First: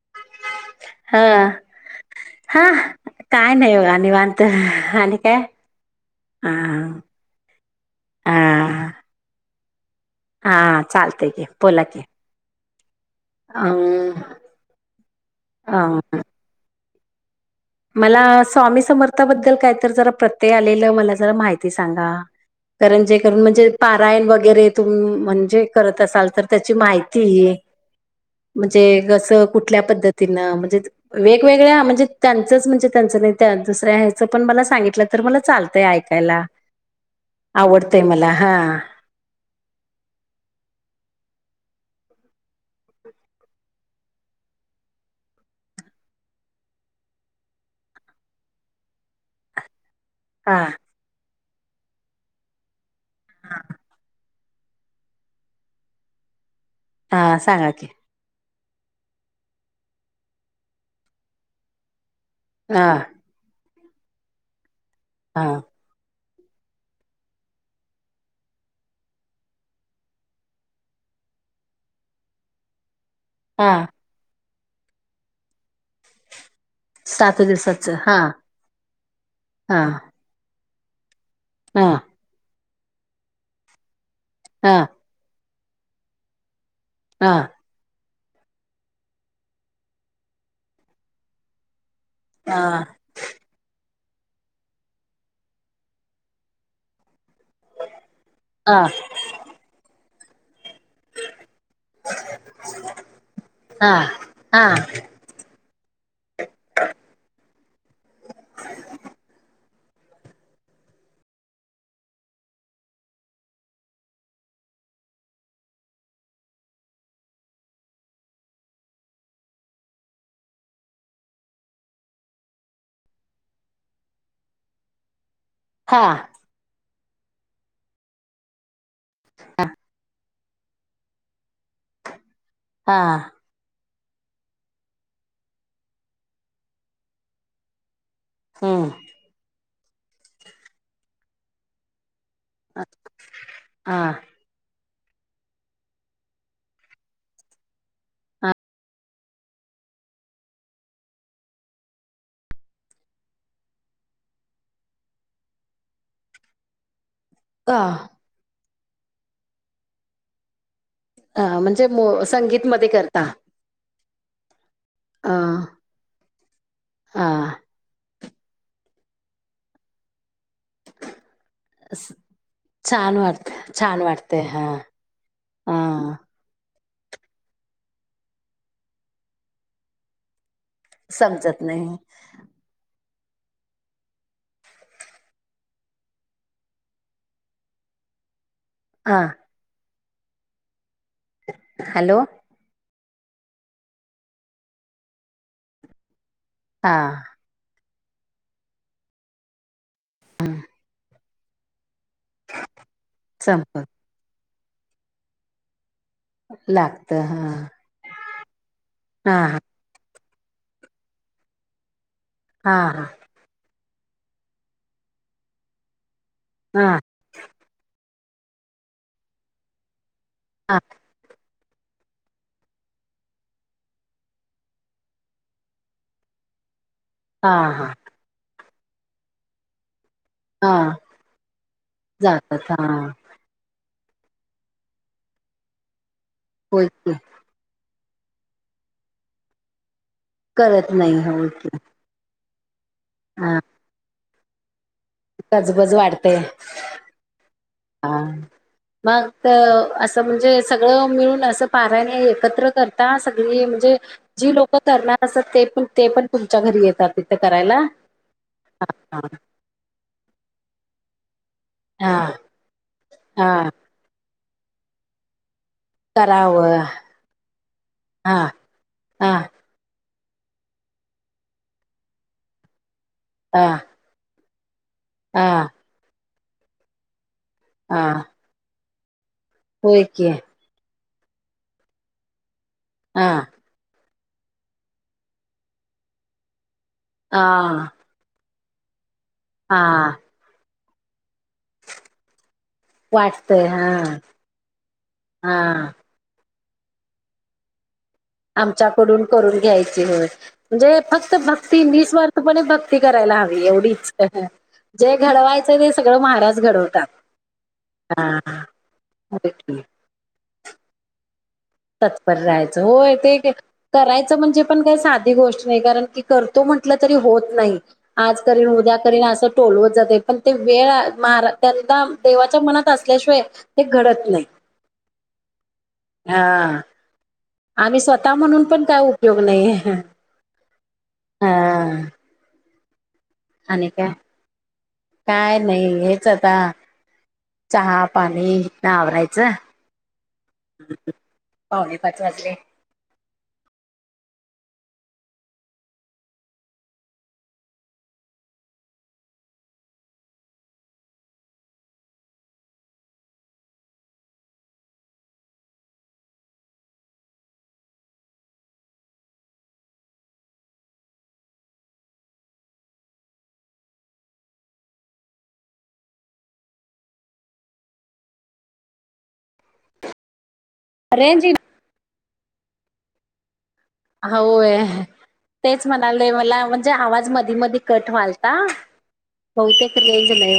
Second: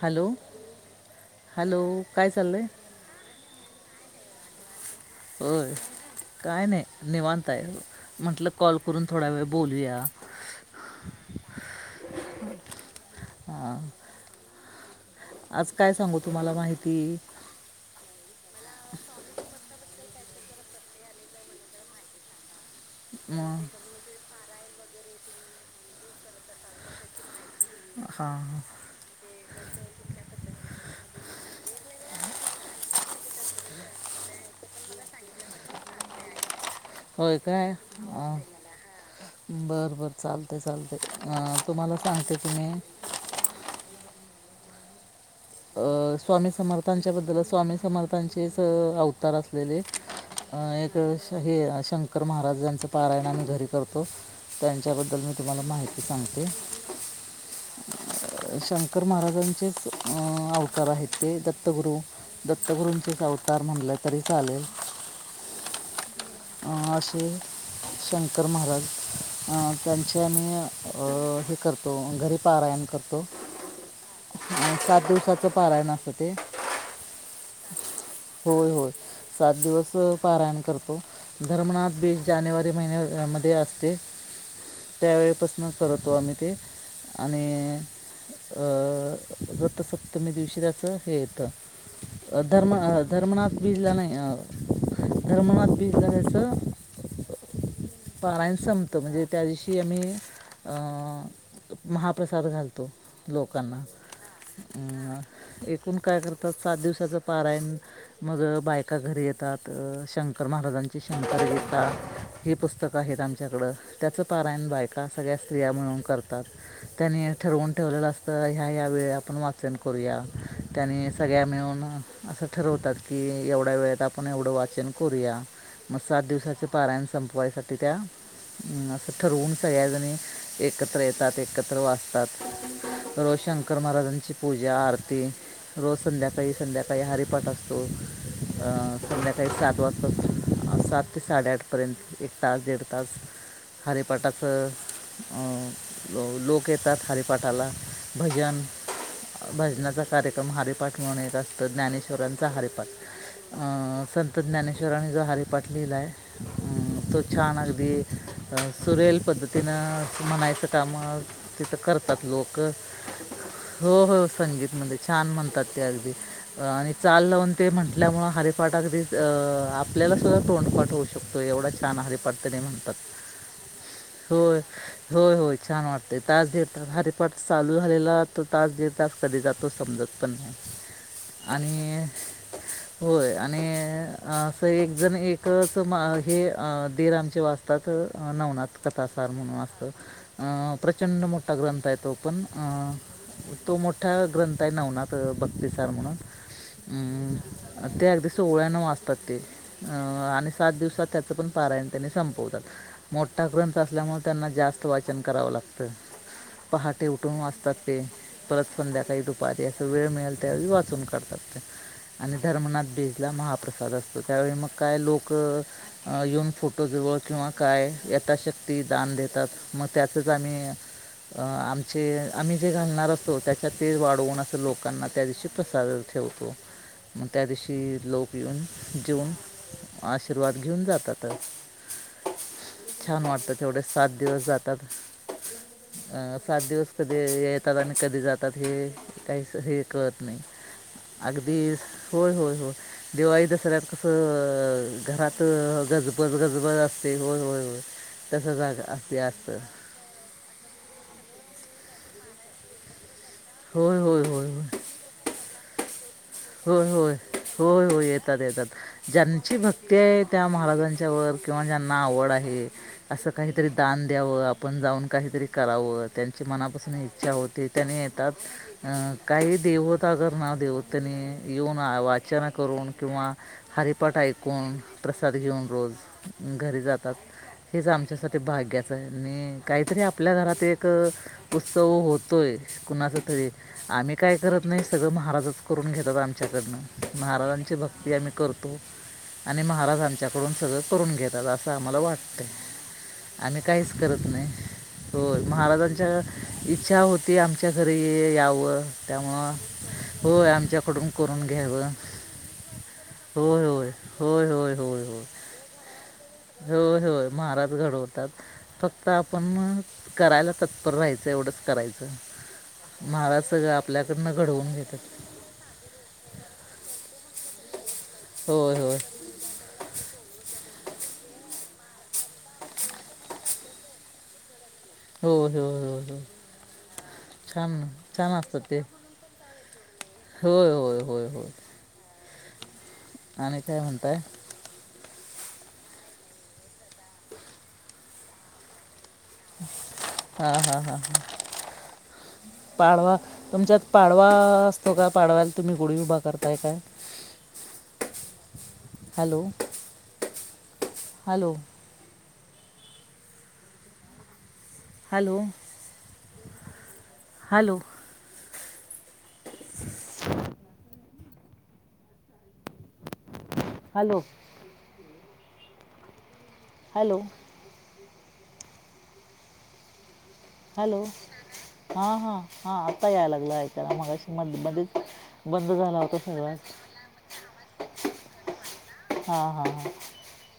Hello. हा hello काय चाललं हा आहे काय नाही होा निवांत. आणि काय होय हा काय नाही निवांताय म्हंटलं कॉल हा करून थोडा वेळ. बोलूया. हा चालतय की बोला क. हां ह. आज काय सांगू तुम्हाला माहिती. ज प्रत्य आ मला मा सांगाण जे म, म्हणज पाण व. वगैरे तुम् म्हणजे करत असाल तर त्याची माहिती ह. हां म्हणजे कसं कुठल्या पद्धतीनं म्हणजे वेगवेगळ्या म्हणजे. त्यांचंच म्हणजे त्यांचं नाही दुसर्या हचं पण मला सांगितलं तर मला चालतंय ऐकायला. होय काय आवडतंय अ मला हा बर बर चालते चालते अ. तुम्हाला सांगते तुम्ही. अ स्वामी समर्थांच्या बद्दल स्वामी समर्थांचेच अवतार असलेले. हा अ एक हे शंकर महाराज यांचे पारायणमही घरी करतो. त्यांच्याबद्दल मी तुम्हाला माहिती सांगते. हा सांगा क. शंकर महाराजांचेच अवतार आहेत ते दत्तगुरू. हा दत्तगुरूंचेच अवतार म्हणले तरी चालेल. हा. असे शंकर महाराज. अ त्यांचे आमी अ हे करतो घरी पारायण करतो. हा. सात दिवसाचं पारायण असं ते. सात दिवसाच हा होय, होय सात हा दिवस पारायण कर हा धर्मनाथ बीज जानेवारी, महिन्या मध्ये असते हा त्यावेळीपस न करतो आम्ही ते हा हा आणि अं रतसप्तमी दिवशी त्याच हे येत अ धर्म अ धर्मनाथ बिजला नाही, अ धर्मनाथ बीज चालायचं. पाारायण हा संपतो म्हणजे त्या दिवशी आम्ही अं महाप्रसाद घालतो लोकांना हा हा अ एकूण काय करतात सात दिवसाचं पारायण, मग बायका घरी येतात अ शंकर महाराजांची शंकर गीता ही पुस स्तक आहेत आमच्याकडं त्याचं पारायण बायका सगळ्या स्त्रिया म्हणून करतात, त्यानी ठरवून ठेवलेलं असत ह्या ह्या या वेळी आपण वाचन करूया त्यानी सगळ्या मिळून असं ठरव होतात की एवढ्या वेळेत, आपण एवढं वाचन करूया. मग सात हा दिवसाचे पारायण संपवायसाठी त्या असं ठरवून सगळ्याजणी एकत्र येतात एकत्र हा वाचतात रोज शंकर महाराज त्यांची पूजा आरती रोज संध्याकाळी, संध्याकाळी, हरिपाट असतो. अ हम्म संध्याकाळी सात वाजता अ सात ते साडेआठ पर्यंत तास दीड तास हा हरीपाटाचं अ लोक येतात हरिपाठा ला भजन भजनाचा कार्यक्रम हरिपाठ म्हणून एक असतं, ज्ञानेश्वरांचा हरिपाठ. अ संत ज्ञानेश्वराणी जो हरि पाठ लिहिलाय अ तो छान अगदी सुरेल पद्धतीनं म्हणायचं काम अ तिथं म्हणजे करतात लोक संगीत मध्ये करता हो हो संगीतमध्ये छान अ म्हणतात, ते अगदी आणि चाल हा लावून ते म्हंटल्यामुळ हरिपाट अगदी आपल्याला सुद्धा तोंडपाट होऊ शकतो एवढा छान हरि पाठ ते म्हणतात छान वाटत छान वाटते होय, हा होय, होय छान हा वाटते तास दीड तर हारिपाठ चालू झालेला, तो तास दीड तास कधी जातो समजत पण नाही समजत नाही. आणि होय आणि असं एक जण एकच मा हे अ दीर आमचे वाचतात नवनाथ हा कथासार म्हणून असत अ प्रचंड मोठा ग्रंथ आहे तो हॅलो पण अ तो मोठा ग्रंथय नवनात भक्तीसार म्हणून हा ऊ ते अगदी सोहळ्यानं वाचतात ते आणि सात दिवसात त्याचं पण पारायण त्यांनी संपवतात मोठा ग्रंथ संप असल्यामुळे, त्यांना जास्त वाचन करावं लागतं. पहाटे लागत उठून हा वाचतात ते. परत संध्याकाळी हा दुपारी अस वेळ मिळेल त्यावेळी वाचून करढतात ते. आणि धर्मनाथ हा बीजला महाप्रसाद असतो, त्यावेळी मग काय लोक अ येऊन हा फोटोजवळ किंवा काय यथाशक्ती दान देतात मग त्याचच आम्ही हा आमचे, आम्ही जे घालणार असतो, त्याच्यात ते वाढवून असं लोकांना त्या दिवशी प्रसाद ठेवू मग त्या हा हा दिवशी लोक येऊन जेऊन, आशीर्वाद घेऊन हा जातात. जातात हा. छान वाटतं तेवढे सात दिवस जातात, सात होय दिवस की कधी येतात, आणि कधी जातात, हे काहीच हे कळत नाही करत नाही हो की अगदी होय, होय. होय दिवाळी हा दसऱ्याल कसं घरात गजबज गजब बज, वाढते गजबज असते होय, होय. हा तसं जाग असते मग त असतं असं म्हणजे सगळं मिळून अस पारायण एकत्र करता, सगळी म्हणजे होय होय होय जी होय लोक करणार असत ते पण, ते पण. तुमच्या घरी होय, येतात होय, तिथं करायला होय, होय, येतात, येतात हा ज्यांची भक्ती आहे त्या महाराजांच्या वरं किंवा ज्यां ना हा आवड आहे, अस काहीतरी हा. दान द्याव, आपण जाऊन काहीतरी करावं त्यांची करावं मनापासून इच्छा होते, त्याने हा येतात हा काही देव सागर नाव देवतेनी येऊन वाचन करून किंवा हा हरिपाठ ऐक. कोण प्रसाद घेऊन हा रोज घरी जातात हेच हा आमच्यासाठी भाग्याचं आहे. आणि काहीतरी होय की आपल्या घरात एक उत्सव होतो आहे. कुणाचं हा तरी आम्ही काय करत नाही सगळं महाराजच करून घेतात आमच्याकडनं. महाराजांची हा भक्ती आम्ही करतो आणि हा महाराज आमच्याकडून सगळं करून घेतो. तर असं आम्हाला वाटतं. आम्ही वाटतय काहीच हा करत नाही होय हा महाराजांच्या इच्छा होती आमच्या घरी यावं आमच्याकडून त्यामुळं करून घ्यायची हो होय म्हणजे आमच्याकडून फक्त करून भक्ती घ्यावं निस्वार्थपणे भक्ती करायला होय हवी एवढी होय इच्छा होय होय होय ज होय घडवायचं दिस होय होय महाराज घडवतात हा फक्त आपण करायला पण रायचं एवढं तत्पर राहायचं होय ते आपल्याकडनं करायचं म्हणजे घडवून पण काही घेतात साधी गोष्ट नाही कारण की करतो म्ह होत नाही आज करेल होय उद्या होय करेल अस वेळ महा त्यांना देवाच्या मनात असल्याशिवाय ते घडत नाही. हो हो हो हो हा आम्ही स्वतः असतात म्हणून ते पण काय उपयोग नाहीे. होय होय होय होय आणि काय म्हणताय? काय नाही हेच आता चहा पाणी हितन आवरायचं. हा हा हा पावणे पाच वाजले. पाडवा तुमच्यात पाडवा असतो का पाडव्याला तुम्ही गुढी उभा करताय काय? Hello hello. Hello hello [inaudible] hello hello hello range in हा हा हा आता यायला लागलं ऐक हा होय तेच झाला होता म्हणाले मला सगळाच म्हणजे आवाज मधी मधी कट व्हलता. हां हां बहुतेक हां रेंज नाही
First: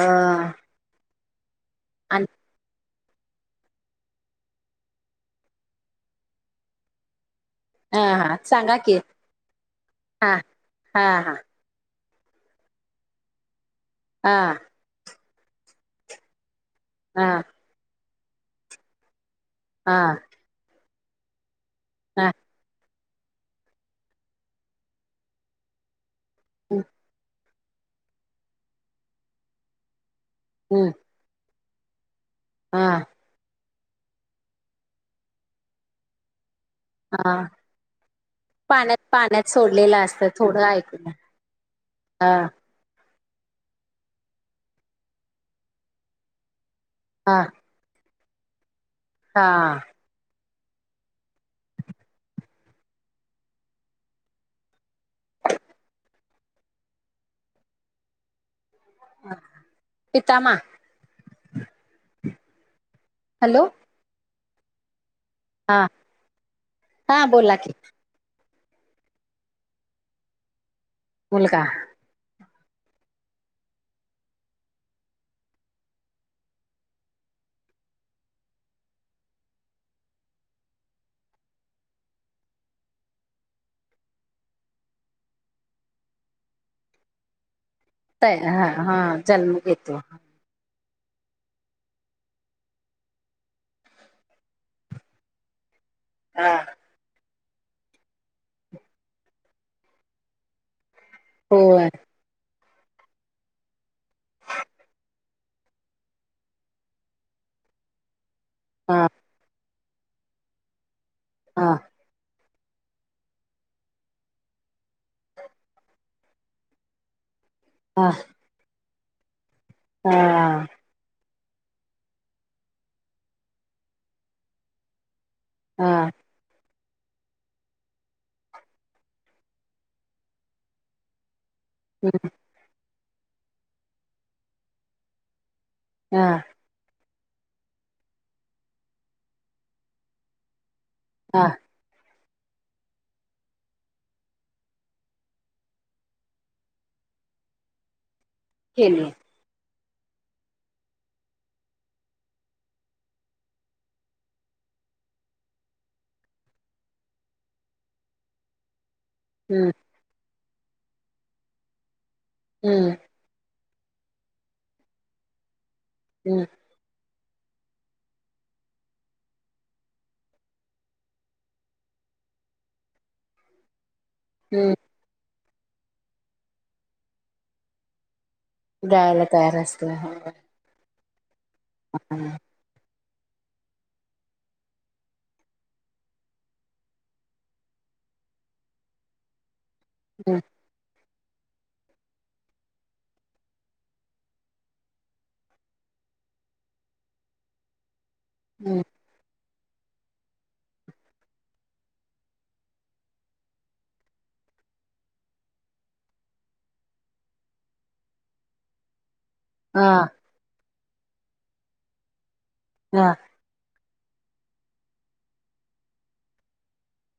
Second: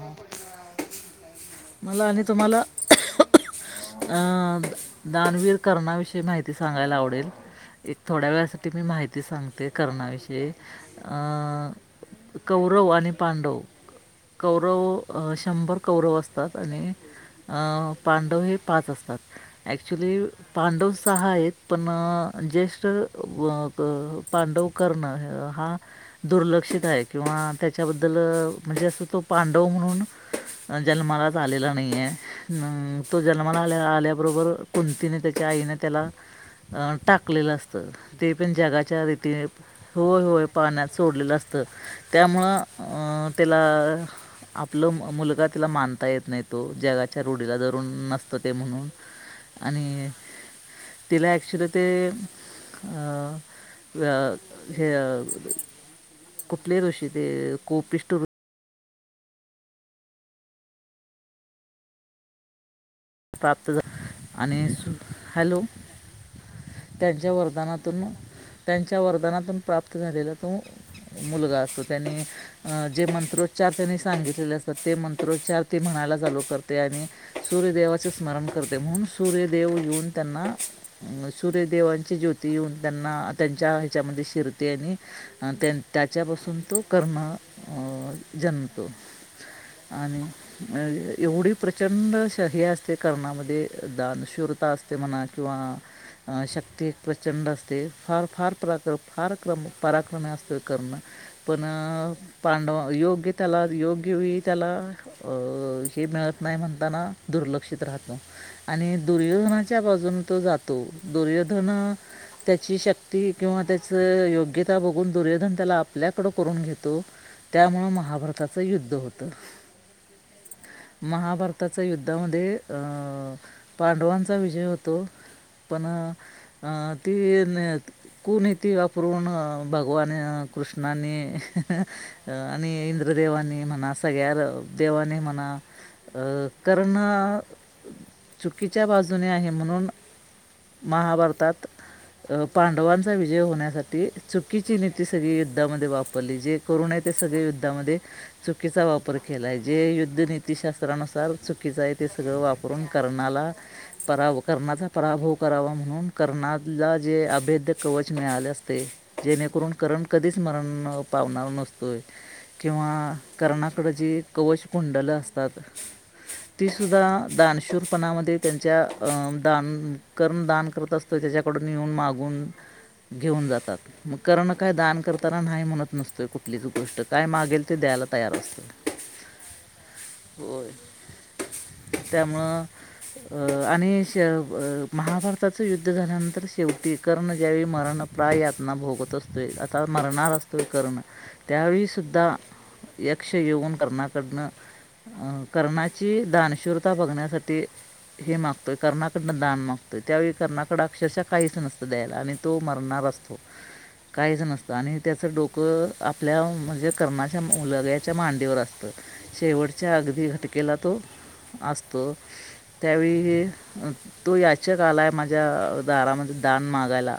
हां मला आणि तुम्हाला अं दानवीर कर्णा विषयी माहिती सांगायला आवडेल. एक हा थोड्या हा वेळासाठी सांगा मी की माहिती सांगते हा करणाविषयी हा हा अं कौरव आणि पांडव हा कौरव अ शंभर कौरव असतात आणि हा अ पांडव हे पाच असतात. हा ऍक्च्युली पांडव सहा आहेत पण हा जस्ट मग पांडव कर्ण हा दुर्लक्षित आहे किंवा त्या त्याच्याबद्दल म्हणजे असं तो पांडव म्हणून हम्म जन्मालाच आलेला नाही आहे. हा अं तो जन्माला आल्या आल्याबरोबर कुंतीने त्याच्या आईने त्याला अ हा टाकलेलं असतं ते पण पाण्यात जगाच्या भीतीने पाण्यात सोडलेलं होय असतं होय थोडं पाण्यात ऐकून सोडलेलं असतं. हा त्यामुळं अं त्याला आपलं मुलगा तिला मानता येत नाही तो जगाच्या हा रूढीला धरुन नस ते म्हणून हा आणि तिला ऍक्च्युली ते अ अ हे अ कुपले ऋषी ते कोपिस्ट ऋषी पितामा हॅलो प्राप्त झा आणि हॅलो हा हा त्यांच्या बोला की वरदनातून त्यांच्या वरदनातून प्राप्त झालेला तो मुलगा असतो त्यांनी अ जे मंत्रोच्चार त्यांनी सांगितलेले असतात ते मंत्रोच्चार ती म्हणायला चालू करते आणि सूर्यदेवा चे स्मरण करते म्हणून सूर्यदेव येऊन त्यांना सूर्यदेवांची ज्योती येऊन त्यां ना त्यांच्या ह्याच्यामध्ये शिरते आणि त्याच्यापासून तो कर्ण अं, तया हा जन्मतो हा जन्म घेतो. आणि अ एवढी प्रचंड श [unintelligible] असते ते कर्णामध्ये दानशूरता असते म्हणा किंवा हा शक्ती एक प्र चंड असते फार फार पराक्रम फार क्रम पराक्रमी असतो कर्ण. पण होय अ पांडव योग्य त्याला योग्य वेळी त्याला अ हे मिळत नाही म्हणताना दुर्ल लक्षित राहतो आणि हा दुर्योधनाच्या बाजून तो जातो हा दुर्योधन त्याची शक्ती किंवा त्याचं योग्यता बघून दुर्योधन त्याला आपल्याकडं करून घेतो [inaudible] त्यामुळ हा महाभारताचं युद्ध होतं. हा.. महाभारताच्या युद्धामध्ये अ पांडवांचा विजय होतो. पण हा अ ती न कुनीती वापरून भगवान कृष्णानी आणि इंद्रदेवांनी म्हणा सगळ्या देवांनी म्हणा अ हा कर्ण चुकीच्या बाजूने आहे म्हणून हा महाभारतात अ पांडवांचा विजय होण्यासाठी चुकीची नीती सगळी युद्धामध्ये वापरली जे करूनये ते सगळे युद्धामध्ये चुकीचा केली. वापर केलाय जे युद्ध नीतीशास्त्रानुसार चुकीचा आहे ते र वापरून कर्णाला पराभव कर्णाचा पराभव करावा म्हणून कर्णाला जे ते अभेद्य कवच मिळाले असते. जेणेकरून हम्म कर्ण कधीच मरण पावणार नसतोय हम्म किंवा कर्णा कड जे कवचकुंडल असतात. हम्म आं दानशूरपणामध्ये त्यांच्या अ दान कर्ण दान करत असतो त्याच्याकडून येऊन मागून घेऊन जातात. मग कर्ण काय हम्म दान करताना नाही म्हणत नसतोय कुठलीच गोष्ट काय मागेल ते द्यायला तयार असतो दयायला तयार असतोय. होय [inaudible] त्यामुळं अ आणि शे अं महाभारताचं युद्ध झाल्यानंतर शेवटी कर्ण ज्यावेळी मरण [unintelligible] यातना भोगत असतोय आता मरणार हम्म असतोय कर्ण. त्यावेळी सुद्धा यक्ष येऊन कर्णा कडनं अं कर्णा ची दानशुरता बघण्यासाठी हे मागतोय हम्म कर्णाकडन दान मागतो त्यावेळी कर्णाकडे अक्षरशः काहीच नसतं द्यायला आणि तो मरणार असतो काहीच नसतं आणि त्याचं डोकं आपल्या म्हणजे कर्णाच्या मुलग्याच्या मांडीवर असतं. हा शेवटच्या अगदी घटकेला तो असतो, हा त्यावेळी तो याचक आलाय माझ्या दारामध्ये दान मागायला.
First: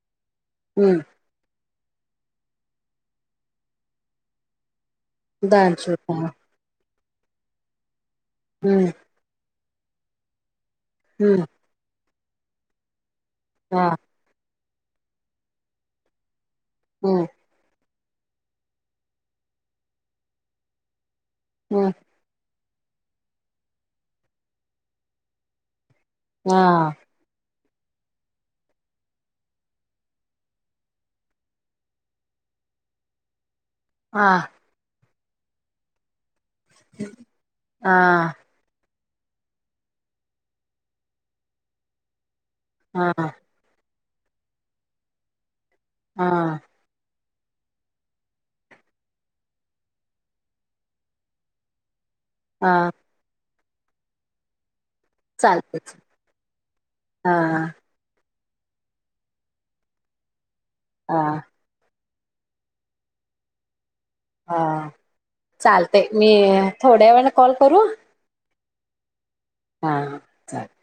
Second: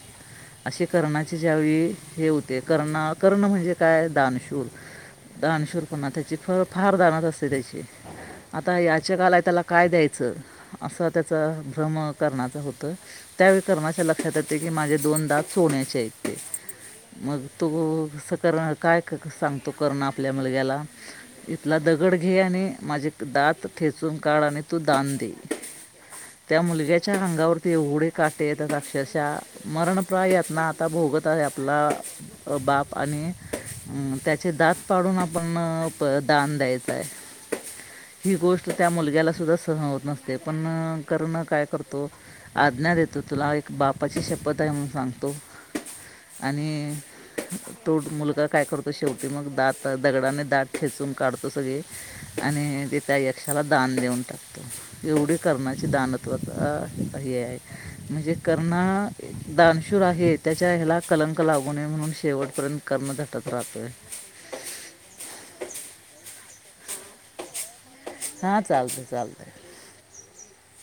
असे हम्म कर्णाचे ज्यावेळी हे होते कर्ण-कर्ण म्हणजे काय दानशूर दानशुर दानशूर पणा हा त्याची फ फार दानत असते त्याची आता हम्म याचक आलाय त्याला काय द्यायचं? असं हम्म त्याचा [inaudible] भ्रम करणाचं होतं त्यावेळी हा करणाच्या लक्षात ये के की माझे दोन दात सोन्याचे आहेत हम्म मग तो कसं करणं काय क-क सांगतो कर्ण आपल्या मुलग्याला इथला हम्म दगड घे आणि माझे दात ठेचून काढ आणि तू दान दे हा त्या मुलग्याच्या अंगावर केव्हढे काटे येतात अक्षशः मरणप्राय यातना आता भोगत आहे आपला बाप आणि [inaudible] [inaudible] अं हा त्याचे दात पाडून आपण प दान द्यायचंय. हा ही गोष्ट त्या मुलग्याला सुद्धा सहन होत नसते, पण करना काय करतो आज्ञा हा देतो तुला एक बापाची शपथ आहे म्हणून सांगतो हा आणि [inaudible] तो मुलगा काय करतो शेवटी? मग दात दगडाने दात खेचून काढतो सगळे आणि हा ते त्या यक्षाला दान देऊन टाकतो. एवढी कर्णाची चालतच दानत्वता अं हा हे हाय म्हणजे कर्ण दानशूर आहे. त्याच्या हेला हा कलंक लागू नये म्हणून शेवटपर्यंत कर्ण झटत राहतोय. हा चालतंय, मी थोड्या वेळान कॉल करू? हां चालतंय चालतंय. हा चालेल.